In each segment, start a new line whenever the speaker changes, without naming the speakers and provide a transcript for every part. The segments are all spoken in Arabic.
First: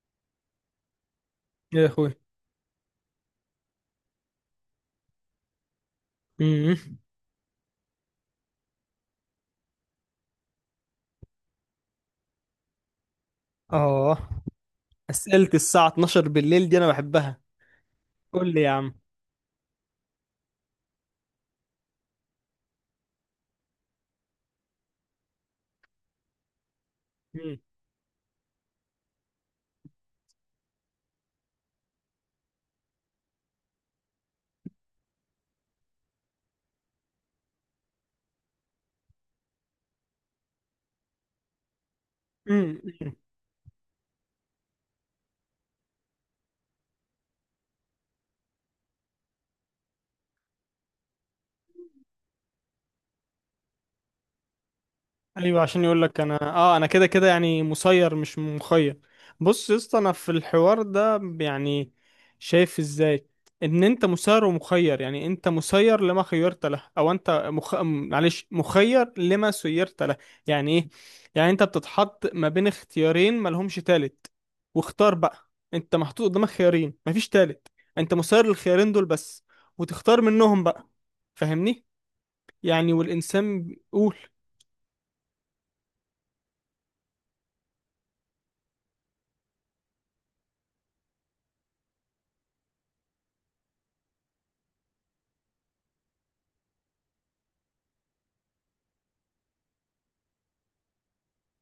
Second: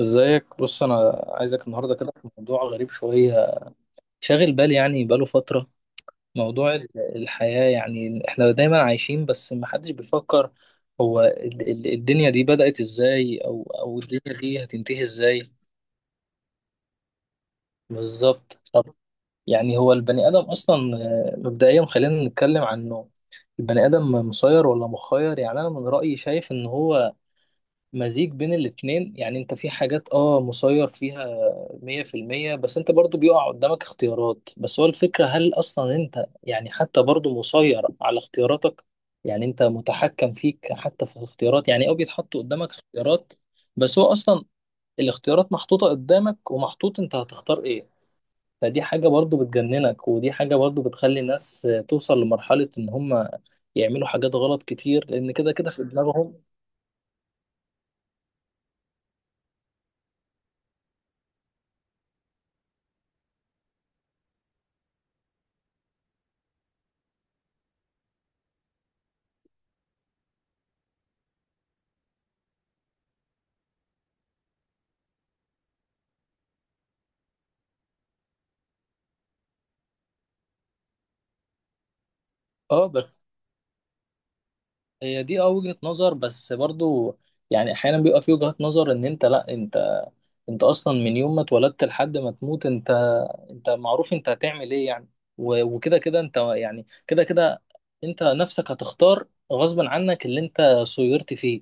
ازيك؟ بص، انا عايزك
يا
النهارده كده
اخوي،
في موضوع غريب شويه، شاغل بالي يعني بقاله فتره. موضوع
امم
الحياه، يعني احنا دايما عايشين بس ما حدش بيفكر هو الدنيا دي بدأت ازاي، او
اه
الدنيا دي هتنتهي ازاي.
اسئله الساعه 12 بالليل دي انا بحبها. قول
بالظبط.
لي يا
طب
عم.
يعني هو البني ادم اصلا مبدئيا خلينا نتكلم عنه. البني ادم مسير ولا مخير؟ يعني انا من رأيي شايف ان هو مزيج بين الاتنين. يعني انت في حاجات اه مسير فيها مية في المية، بس انت برضو بيقع قدامك اختيارات. بس هو الفكرة هل اصلا انت يعني حتى برضو مسير على اختياراتك؟ يعني انت متحكم فيك حتى في الاختيارات، يعني او بيتحط قدامك
امم
اختيارات بس هو اصلا الاختيارات محطوطة قدامك ومحطوط انت هتختار ايه. فدي حاجة برضو بتجننك، ودي حاجة برضو بتخلي الناس توصل لمرحلة ان هم يعملوا حاجات غلط كتير لان كده
ايوه،
كده في
عشان يقول لك انا
دماغهم.
انا كده كده يعني مسير مش مخير. بص يا اسطى، انا في الحوار ده يعني شايف ازاي ان انت مسير ومخير. يعني انت مسير لما خيرت له، او انت معلش مخير لما سيرت له. يعني ايه؟ يعني انت بتتحط ما بين اختيارين ملهمش تالت، واختار بقى. انت محطوط قدامك خيارين، مفيش تالت. انت مسير للخيارين دول بس، وتختار منهم بقى. فاهمني؟
اه،
يعني
بس
والانسان قول.
هي دي اه وجهة نظر. بس برضو يعني احيانا بيبقى في وجهات نظر ان انت لا، انت انت اصلا من يوم ما اتولدت لحد ما تموت انت انت معروف انت هتعمل ايه، يعني وكده كده انت يعني كده كده انت نفسك هتختار غصبا عنك اللي انت صيرت فيه.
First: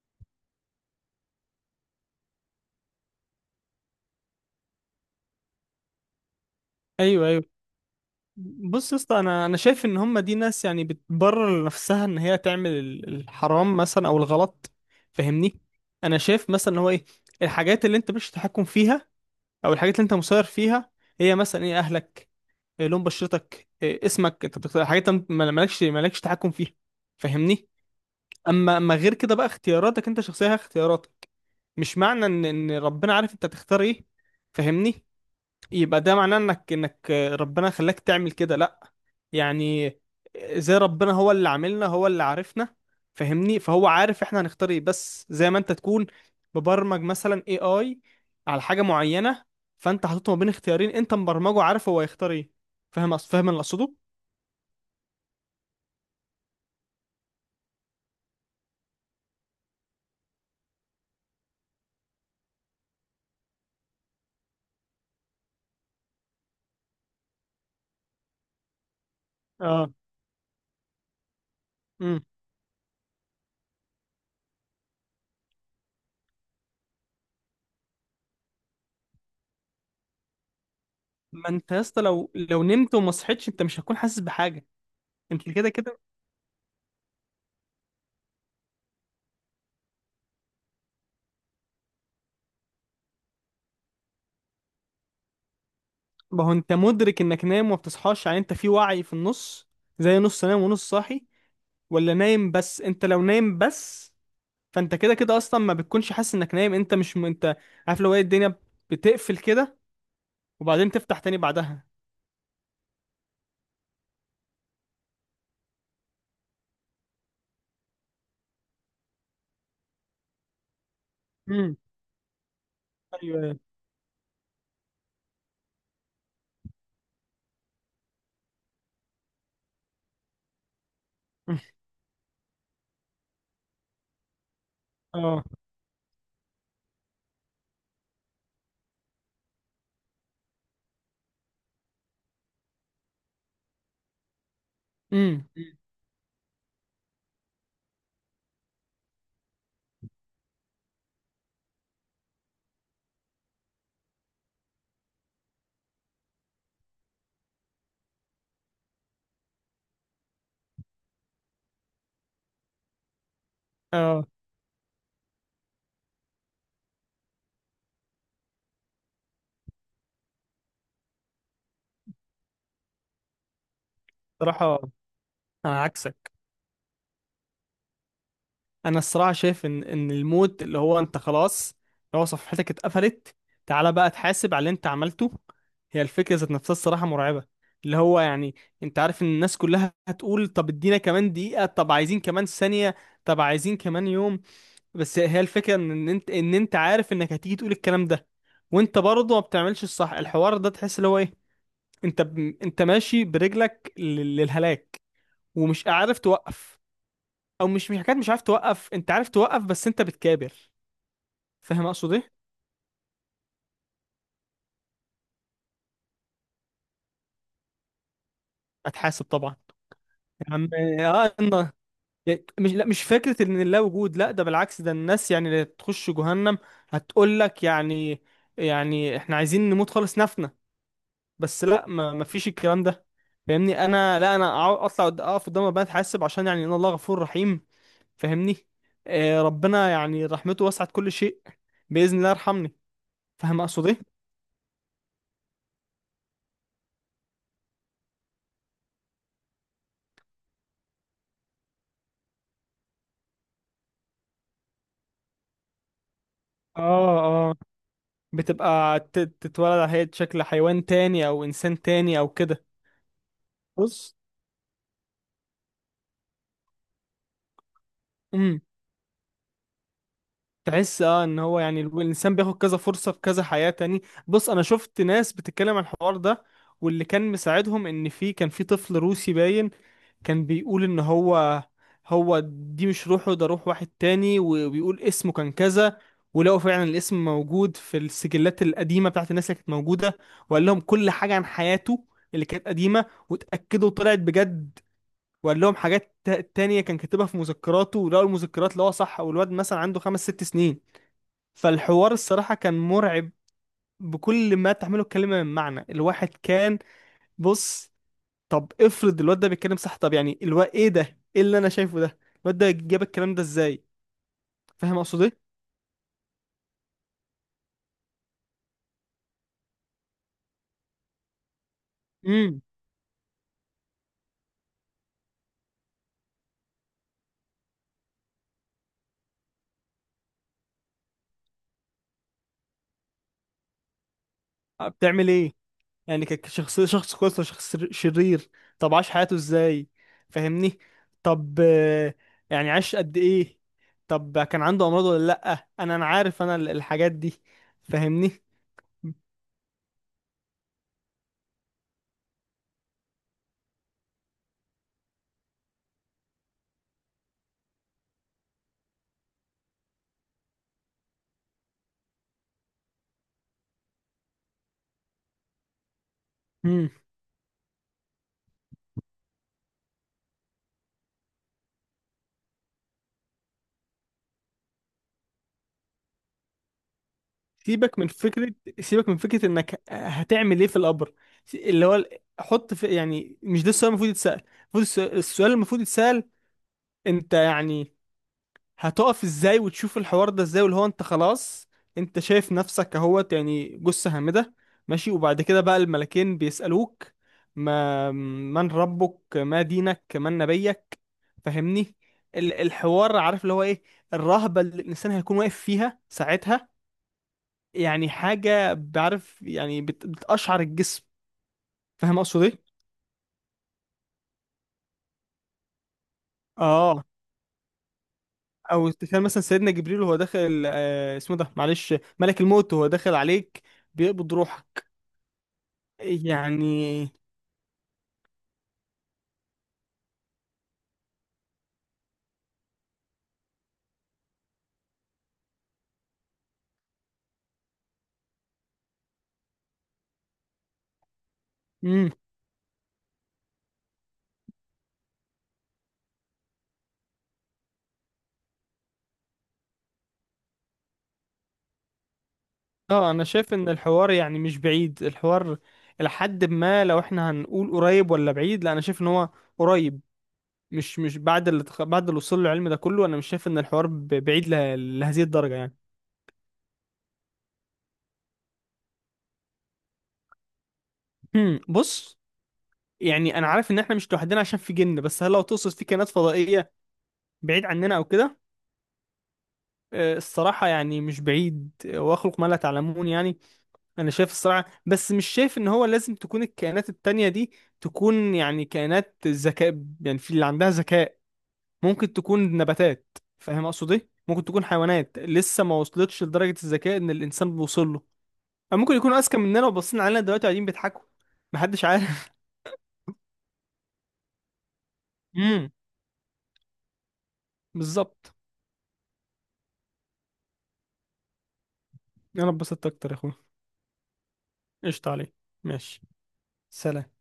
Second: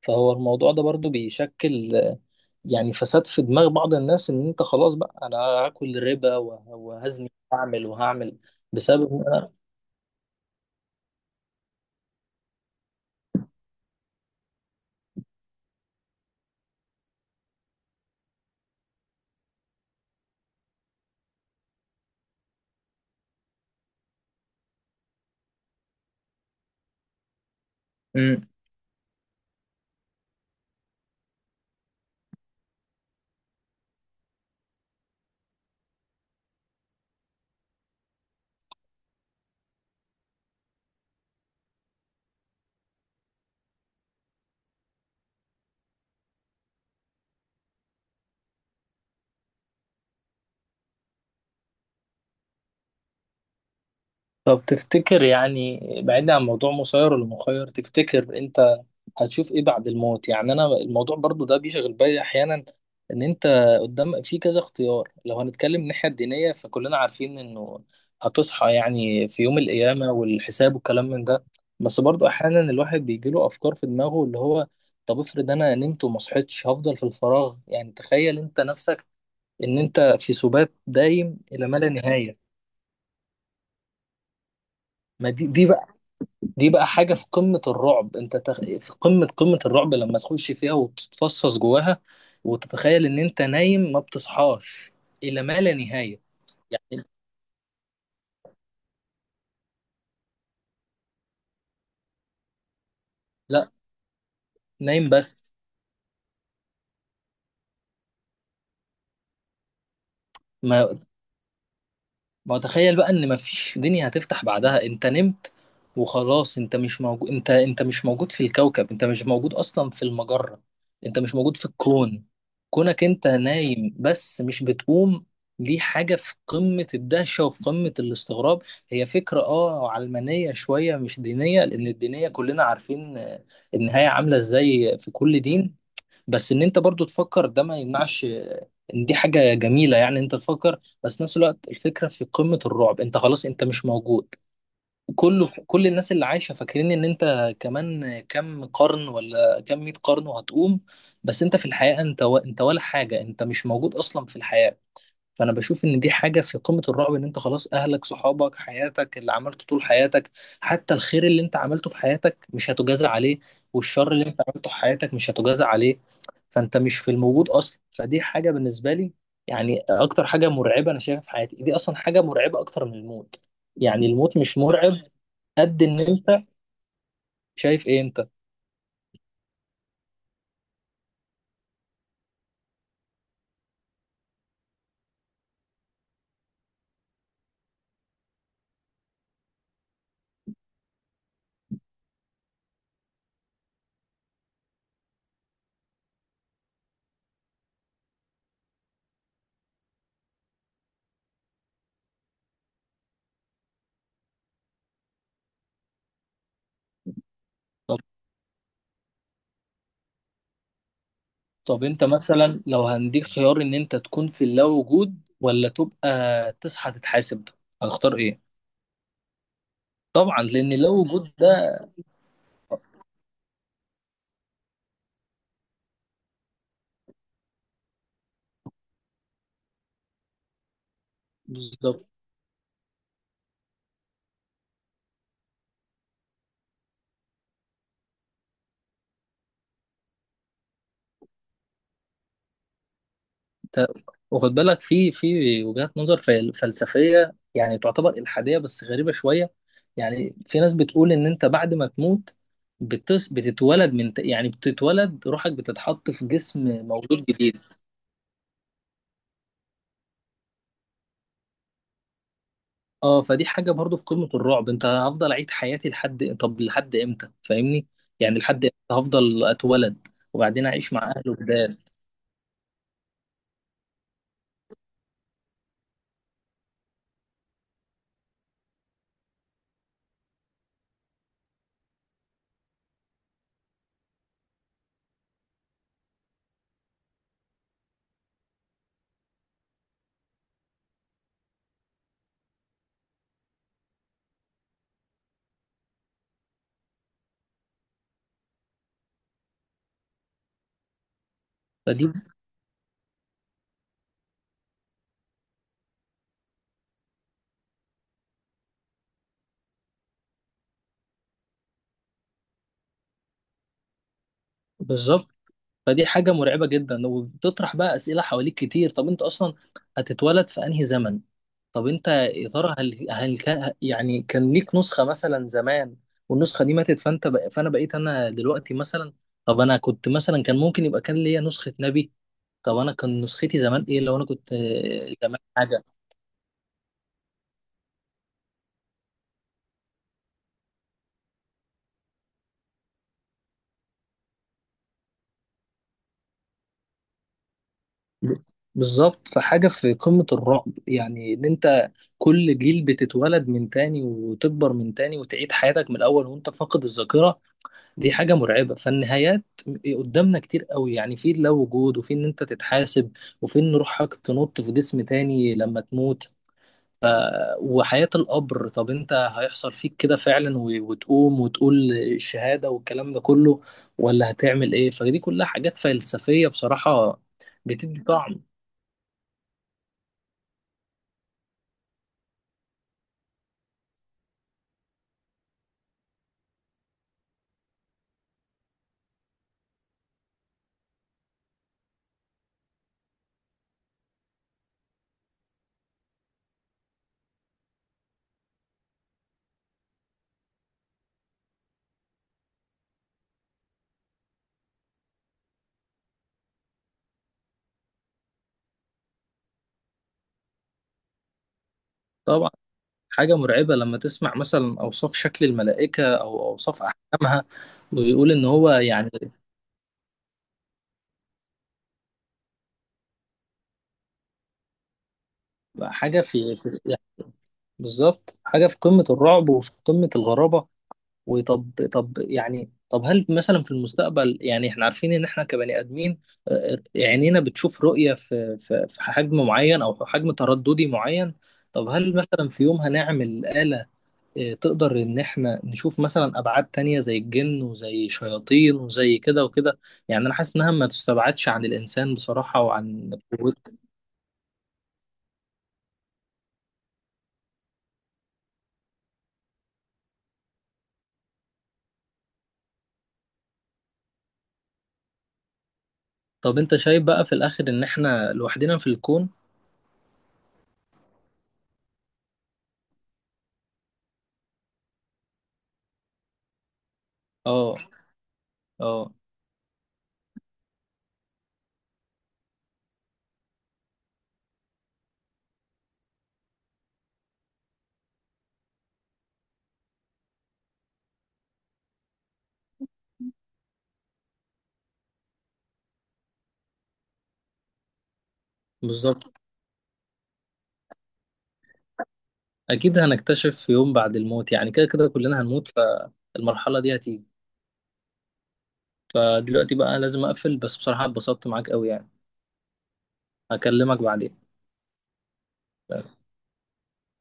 فهو الموضوع ده برضو بيشكل يعني فساد في دماغ بعض الناس ان انت خلاص بقى انا هاكل ربا
ايوه،
وهزني
ايوه.
وهعمل وهعمل
بص يا
بسبب
اسطى، انا
إن
انا شايف ان هم دي ناس يعني بتبرر لنفسها ان هي تعمل الحرام مثلا او الغلط. فاهمني؟ انا شايف مثلا ان هو ايه؟ الحاجات اللي انت مش تحكم فيها، او الحاجات اللي انت مسير فيها، هي مثلا ايه؟ اهلك، إيه لون بشرتك، إيه اسمك. انت بتختار حاجات انت مالكش تحكم فيها. فاهمني؟
أنا.
اما غير كده بقى اختياراتك، انت شخصيه هي اختياراتك. مش معنى ان ربنا عارف انت هتختار ايه. فاهمني؟ يبقى ده معناه انك ربنا خلاك تعمل كده. لا يعني، زي ربنا هو اللي عاملنا، هو اللي عارفنا. فاهمني؟ فهو عارف احنا هنختار ايه، بس زي ما انت تكون مبرمج مثلا اي على حاجه معينه. فانت حاططه ما بين اختيارين، انت مبرمجه عارف هو هيختار ايه. فاهم اللي اقصده؟
طب تفتكر يعني، بعيدا عن موضوع مسير ولا مخير، تفتكر انت هتشوف ايه بعد الموت؟ يعني انا الموضوع برضو ده بيشغل بالي احيانا. ان انت قدام في كذا اختيار، لو هنتكلم من الناحية الدينية فكلنا عارفين انه هتصحى يعني في يوم
اه.
القيامة والحساب والكلام من ده. بس
امم
برضو احيانا الواحد بيجيله افكار في دماغه اللي هو طب افرض انا نمت وما صحيتش، هفضل في الفراغ. يعني تخيل انت نفسك ان انت في سبات دايم
ما
الى
انت
ما
يا
لا
اسطى، لو
نهاية.
لو نمت وما صحيتش، انت مش هتكون حاسس بحاجه.
ما دي
انت
دي
كده كده.
دي بقى حاجة في قمة الرعب، انت في قمة قمة الرعب لما تخش فيها وتتفصص جواها وتتخيل ان انت نايم ما بتصحاش الى ما لا نهاية.
ما هو انت
يعني
مدرك انك نايم وما بتصحاش، يعني انت في وعي في النص، زي نص نايم ونص صاحي، ولا نايم بس. انت لو نايم
لا،
بس، فانت
نايم
كده كده
بس.
اصلا ما بتكونش حاسس انك نايم. انت مش م... انت عارف لو ايه الدنيا بتقفل كده، وبعدين
ما
تفتح تاني بعدها.
ما هو تخيل بقى ان مفيش دنيا هتفتح بعدها، انت نمت وخلاص. انت مش موجود، انت انت مش موجود في الكوكب، انت مش موجود اصلا في المجرة، انت مش موجود في
امم
الكون. كونك انت
ايوه، ايوه.
نايم بس مش بتقوم، دي حاجة في قمة الدهشة وفي قمة الاستغراب. هي فكرة اه علمانية شوية مش
مم.
دينية، لأن الدينية كلنا عارفين النهاية عاملة ازاي في كل
اه.
دين. بس ان انت برضو تفكر ده ما يمنعش ان دي حاجة جميلة، يعني انت تفكر. بس نفس الوقت الفكرة في قمة الرعب، انت خلاص انت مش موجود. كله
امم
كل الناس اللي عايشة فاكرين ان انت كمان كام قرن ولا كام مية قرن وهتقوم، بس انت في الحقيقة انت ولا حاجة، انت مش موجود اصلا في الحياة. فانا بشوف ان دي حاجه في قمه الرعب، ان انت خلاص اهلك صحابك حياتك اللي عملته طول حياتك، حتى الخير اللي انت عملته في حياتك مش هتجازى عليه، والشر اللي
اه.
انت عملته في حياتك مش هتجازى عليه، فانت مش في الموجود اصلا. فدي حاجه بالنسبه لي يعني اكتر حاجه مرعبه انا شايفها في حياتي، دي اصلا حاجه مرعبه اكتر من الموت. يعني الموت مش
صراحه
مرعب قد
انا
ان
عكسك.
انت. شايف ايه انت؟
انا الصراحه شايف ان الموت اللي هو انت خلاص، اللي هو صفحتك اتقفلت. تعالى بقى تحاسب على اللي انت عملته. هي الفكره ذات نفسها الصراحه مرعبه. اللي هو يعني، انت عارف ان الناس كلها هتقول طب ادينا كمان دقيقه، طب عايزين كمان ثانيه، طب عايزين كمان يوم. بس هي الفكرة ان انت عارف انك هتيجي تقول الكلام ده، وانت برضه ما بتعملش الصح. الحوار ده تحس اللي هو ايه، انت ماشي برجلك للهلاك، ومش عارف توقف. او مش
طب
حكايه مش عارف توقف، انت عارف توقف بس انت بتكابر.
طب
فاهم
انت
اقصد ايه؟
مثلا لو هنديك خيار ان انت تكون في اللا وجود ولا تبقى تصحى تتحاسب، هتختار ايه؟
اتحاسب طبعا.
طبعا،
يا عم،
لان لو وجود
اه إن...
ده.
مش، لا، مش فكرة ان لا وجود. لا، ده بالعكس. ده الناس يعني اللي تخش جهنم هتقول لك يعني، يعني احنا عايزين نموت خالص، نفنا. بس لا،
بالظبط.
ما فيش الكلام ده. فاهمني؟ انا لا، انا اطلع اقف قدام ربنا اتحاسب، عشان يعني ان الله غفور رحيم. فاهمني؟ ربنا يعني رحمته وسعت كل شيء، باذن الله يرحمني. فاهم اقصد
ت-
ايه؟
واخد بالك في في وجهات نظر فلسفيه يعني تعتبر الحاديه بس غريبه شويه. يعني في ناس بتقول ان انت بعد ما تموت بتتولد من يعني بتتولد روحك بتتحط في جسم
اه،
مولود
اه.
جديد.
بتبقى تتولد على هيئة شكل حيوان تاني، او انسان تاني، او كده.
اه، فدي حاجه برضو في
بص.
قمه الرعب، انت هفضل اعيد حياتي لحد طب لحد امتى؟ فاهمني يعني
امم
لحد امتى هفضل اتولد وبعدين اعيش
تحس
مع اهله
ان هو يعني
جداد؟
الانسان بياخد كذا فرصة في كذا حياة تاني. بص، انا شفت ناس بتتكلم عن الحوار ده، واللي كان مساعدهم ان كان في طفل روسي باين، كان بيقول ان هو هو دي مش روحه، ده روح واحد تاني. وبيقول اسمه كان كذا، ولقوا فعلا الاسم موجود في السجلات القديمة بتاعت الناس اللي كانت موجودة. وقال لهم كل حاجة عن حياته اللي كانت قديمة، واتأكدوا طلعت بجد. وقال لهم حاجات تانية كان كاتبها في مذكراته، ولقوا المذكرات اللي هو صح، والواد مثلا عنده خمس ست سنين.
فدي
فالحوار الصراحة كان مرعب، بكل ما تحمله الكلمة من معنى. الواحد كان. بص، طب افرض الواد ده بيتكلم صح. طب يعني الو ايه ده؟ ايه اللي انا شايفه ده؟ الواد ده جاب الكلام ده ازاي؟ فاهم اقصد
بالظبط
ايه؟
فدي حاجة مرعبة جدا، وبتطرح بقى أسئلة حواليك كتير. طب أنت أصلا هتتولد في أنهي زمن؟ طب أنت يا
امم
ترى هل كان يعني كان ليك نسخة مثلا زمان والنسخة دي ماتت، فأنا بقيت أنا دلوقتي مثلا؟ طب أنا كنت مثلا كان ممكن يبقى كان ليا نسخة نبي. طب أنا كان نسختي زمان إيه، لو أنا كنت
بتعمل
زمان
ايه؟
حاجة.
يعني ك- كشخص شخص كويس ولا شخص شرير؟ طب عاش حياته ازاي؟ فاهمني. طب، يعني عاش قد ايه؟ طب كان عنده امراض ولا لا؟ انا عارف انا الحاجات دي. فاهمني؟
بالظبط، فحاجة في قمة الرعب، يعني إن أنت كل جيل بتتولد من تاني وتكبر من تاني وتعيد حياتك من الأول وأنت فاقد الذاكرة، دي حاجة مرعبة. فالنهايات قدامنا كتير قوي، يعني في اللا وجود، وفي ان انت تتحاسب، وفي ان روحك تنط في جسم تاني لما تموت، وحياة القبر. طب انت هيحصل فيك كده فعلا وتقوم وتقول الشهادة والكلام ده كله، ولا هتعمل ايه؟ فدي كلها حاجات فلسفية بصراحة،
سيبك
بتدي
من
طعم.
فكرة سيبك من فكرة انك هتعمل ايه في القبر، اللي هو حط في، يعني مش ده السؤال المفروض يتسأل. السؤال المفروض يتسأل، انت يعني هتقف ازاي وتشوف الحوار ده ازاي؟ واللي هو انت خلاص، انت شايف نفسك اهوت يعني جثة هامدة، ماشي. وبعد كده بقى الملكين بيسألوك ما من ربك، ما دينك، من نبيك. فاهمني؟ الحوار عارف اللي هو ايه؟ الرهبة اللي الانسان هيكون واقف فيها ساعتها، يعني حاجة بعرف يعني بتقشعر الجسم. فاهم اقصد
طبعا.
ايه؟
حاجة مرعبة لما تسمع مثلا أوصاف شكل الملائكة أو أوصاف
اه.
أحكامها، ويقول إن هو
او
يعني
تخيل مثلا سيدنا جبريل وهو داخل، اسمه ده معلش، ملك الموت وهو داخل عليك بيقبض روحك.
حاجة في في يعني
يعني.
بالظبط حاجه في قمه الرعب وفي قمه الغرابه. وطب طب يعني طب هل مثلا في المستقبل، يعني احنا عارفين ان احنا كبني ادمين عينينا بتشوف رؤيه في في في حجم معين او حجم ترددي معين. طب
امم
هل مثلا في يوم هنعمل آلة تقدر ان احنا نشوف مثلا ابعاد تانية زي الجن وزي شياطين وزي كده وكده؟ يعني انا حاسس انها ما تستبعدش عن الانسان بصراحة وعن
اه. انا شايف ان
قوته.
الحوار يعني مش بعيد. الحوار لحد ما، لو احنا هنقول قريب ولا بعيد، لا انا شايف ان هو قريب. مش بعد بعد اللي وصل له العلم ده كله، انا مش شايف ان الحوار بعيد لهذه الدرجة يعني.
طب انت شايف بقى في الاخر ان احنا لوحدنا في الكون؟
بص، يعني انا عارف ان احنا مش لوحدنا عشان في جن، بس هل لو تقصد في كائنات فضائيه بعيد
اه،
عننا او كده؟
اه.
الصراحه يعني مش بعيد. واخلق ما لا تعلمون. يعني، انا شايف الصراحه، بس مش شايف ان هو لازم تكون الكائنات التانية دي يعني كائنات ذكاء. يعني في اللي عندها ذكاء، ممكن تكون نباتات. فاهم اقصد ايه؟ ممكن تكون حيوانات لسه ما وصلتش لدرجه الذكاء ان الانسان بيوصل له، أو ممكن يكونوا
بالظبط.
اذكى مننا وباصين علينا دلوقتي قاعدين بيضحكوا. محدش عارف.
اكيد هنكتشف في يوم، بعد الموت، يعني كده كده كلنا
امم
هنموت فالمرحله دي هتيجي.
بالظبط.
فدلوقتي بقى لازم اقفل، بس بصراحه اتبسطت معاك قوي يعني.
انا اتبسطت اكتر يا اخويا.
هكلمك بعدين.
قشطة عليك. ماشي. سلام.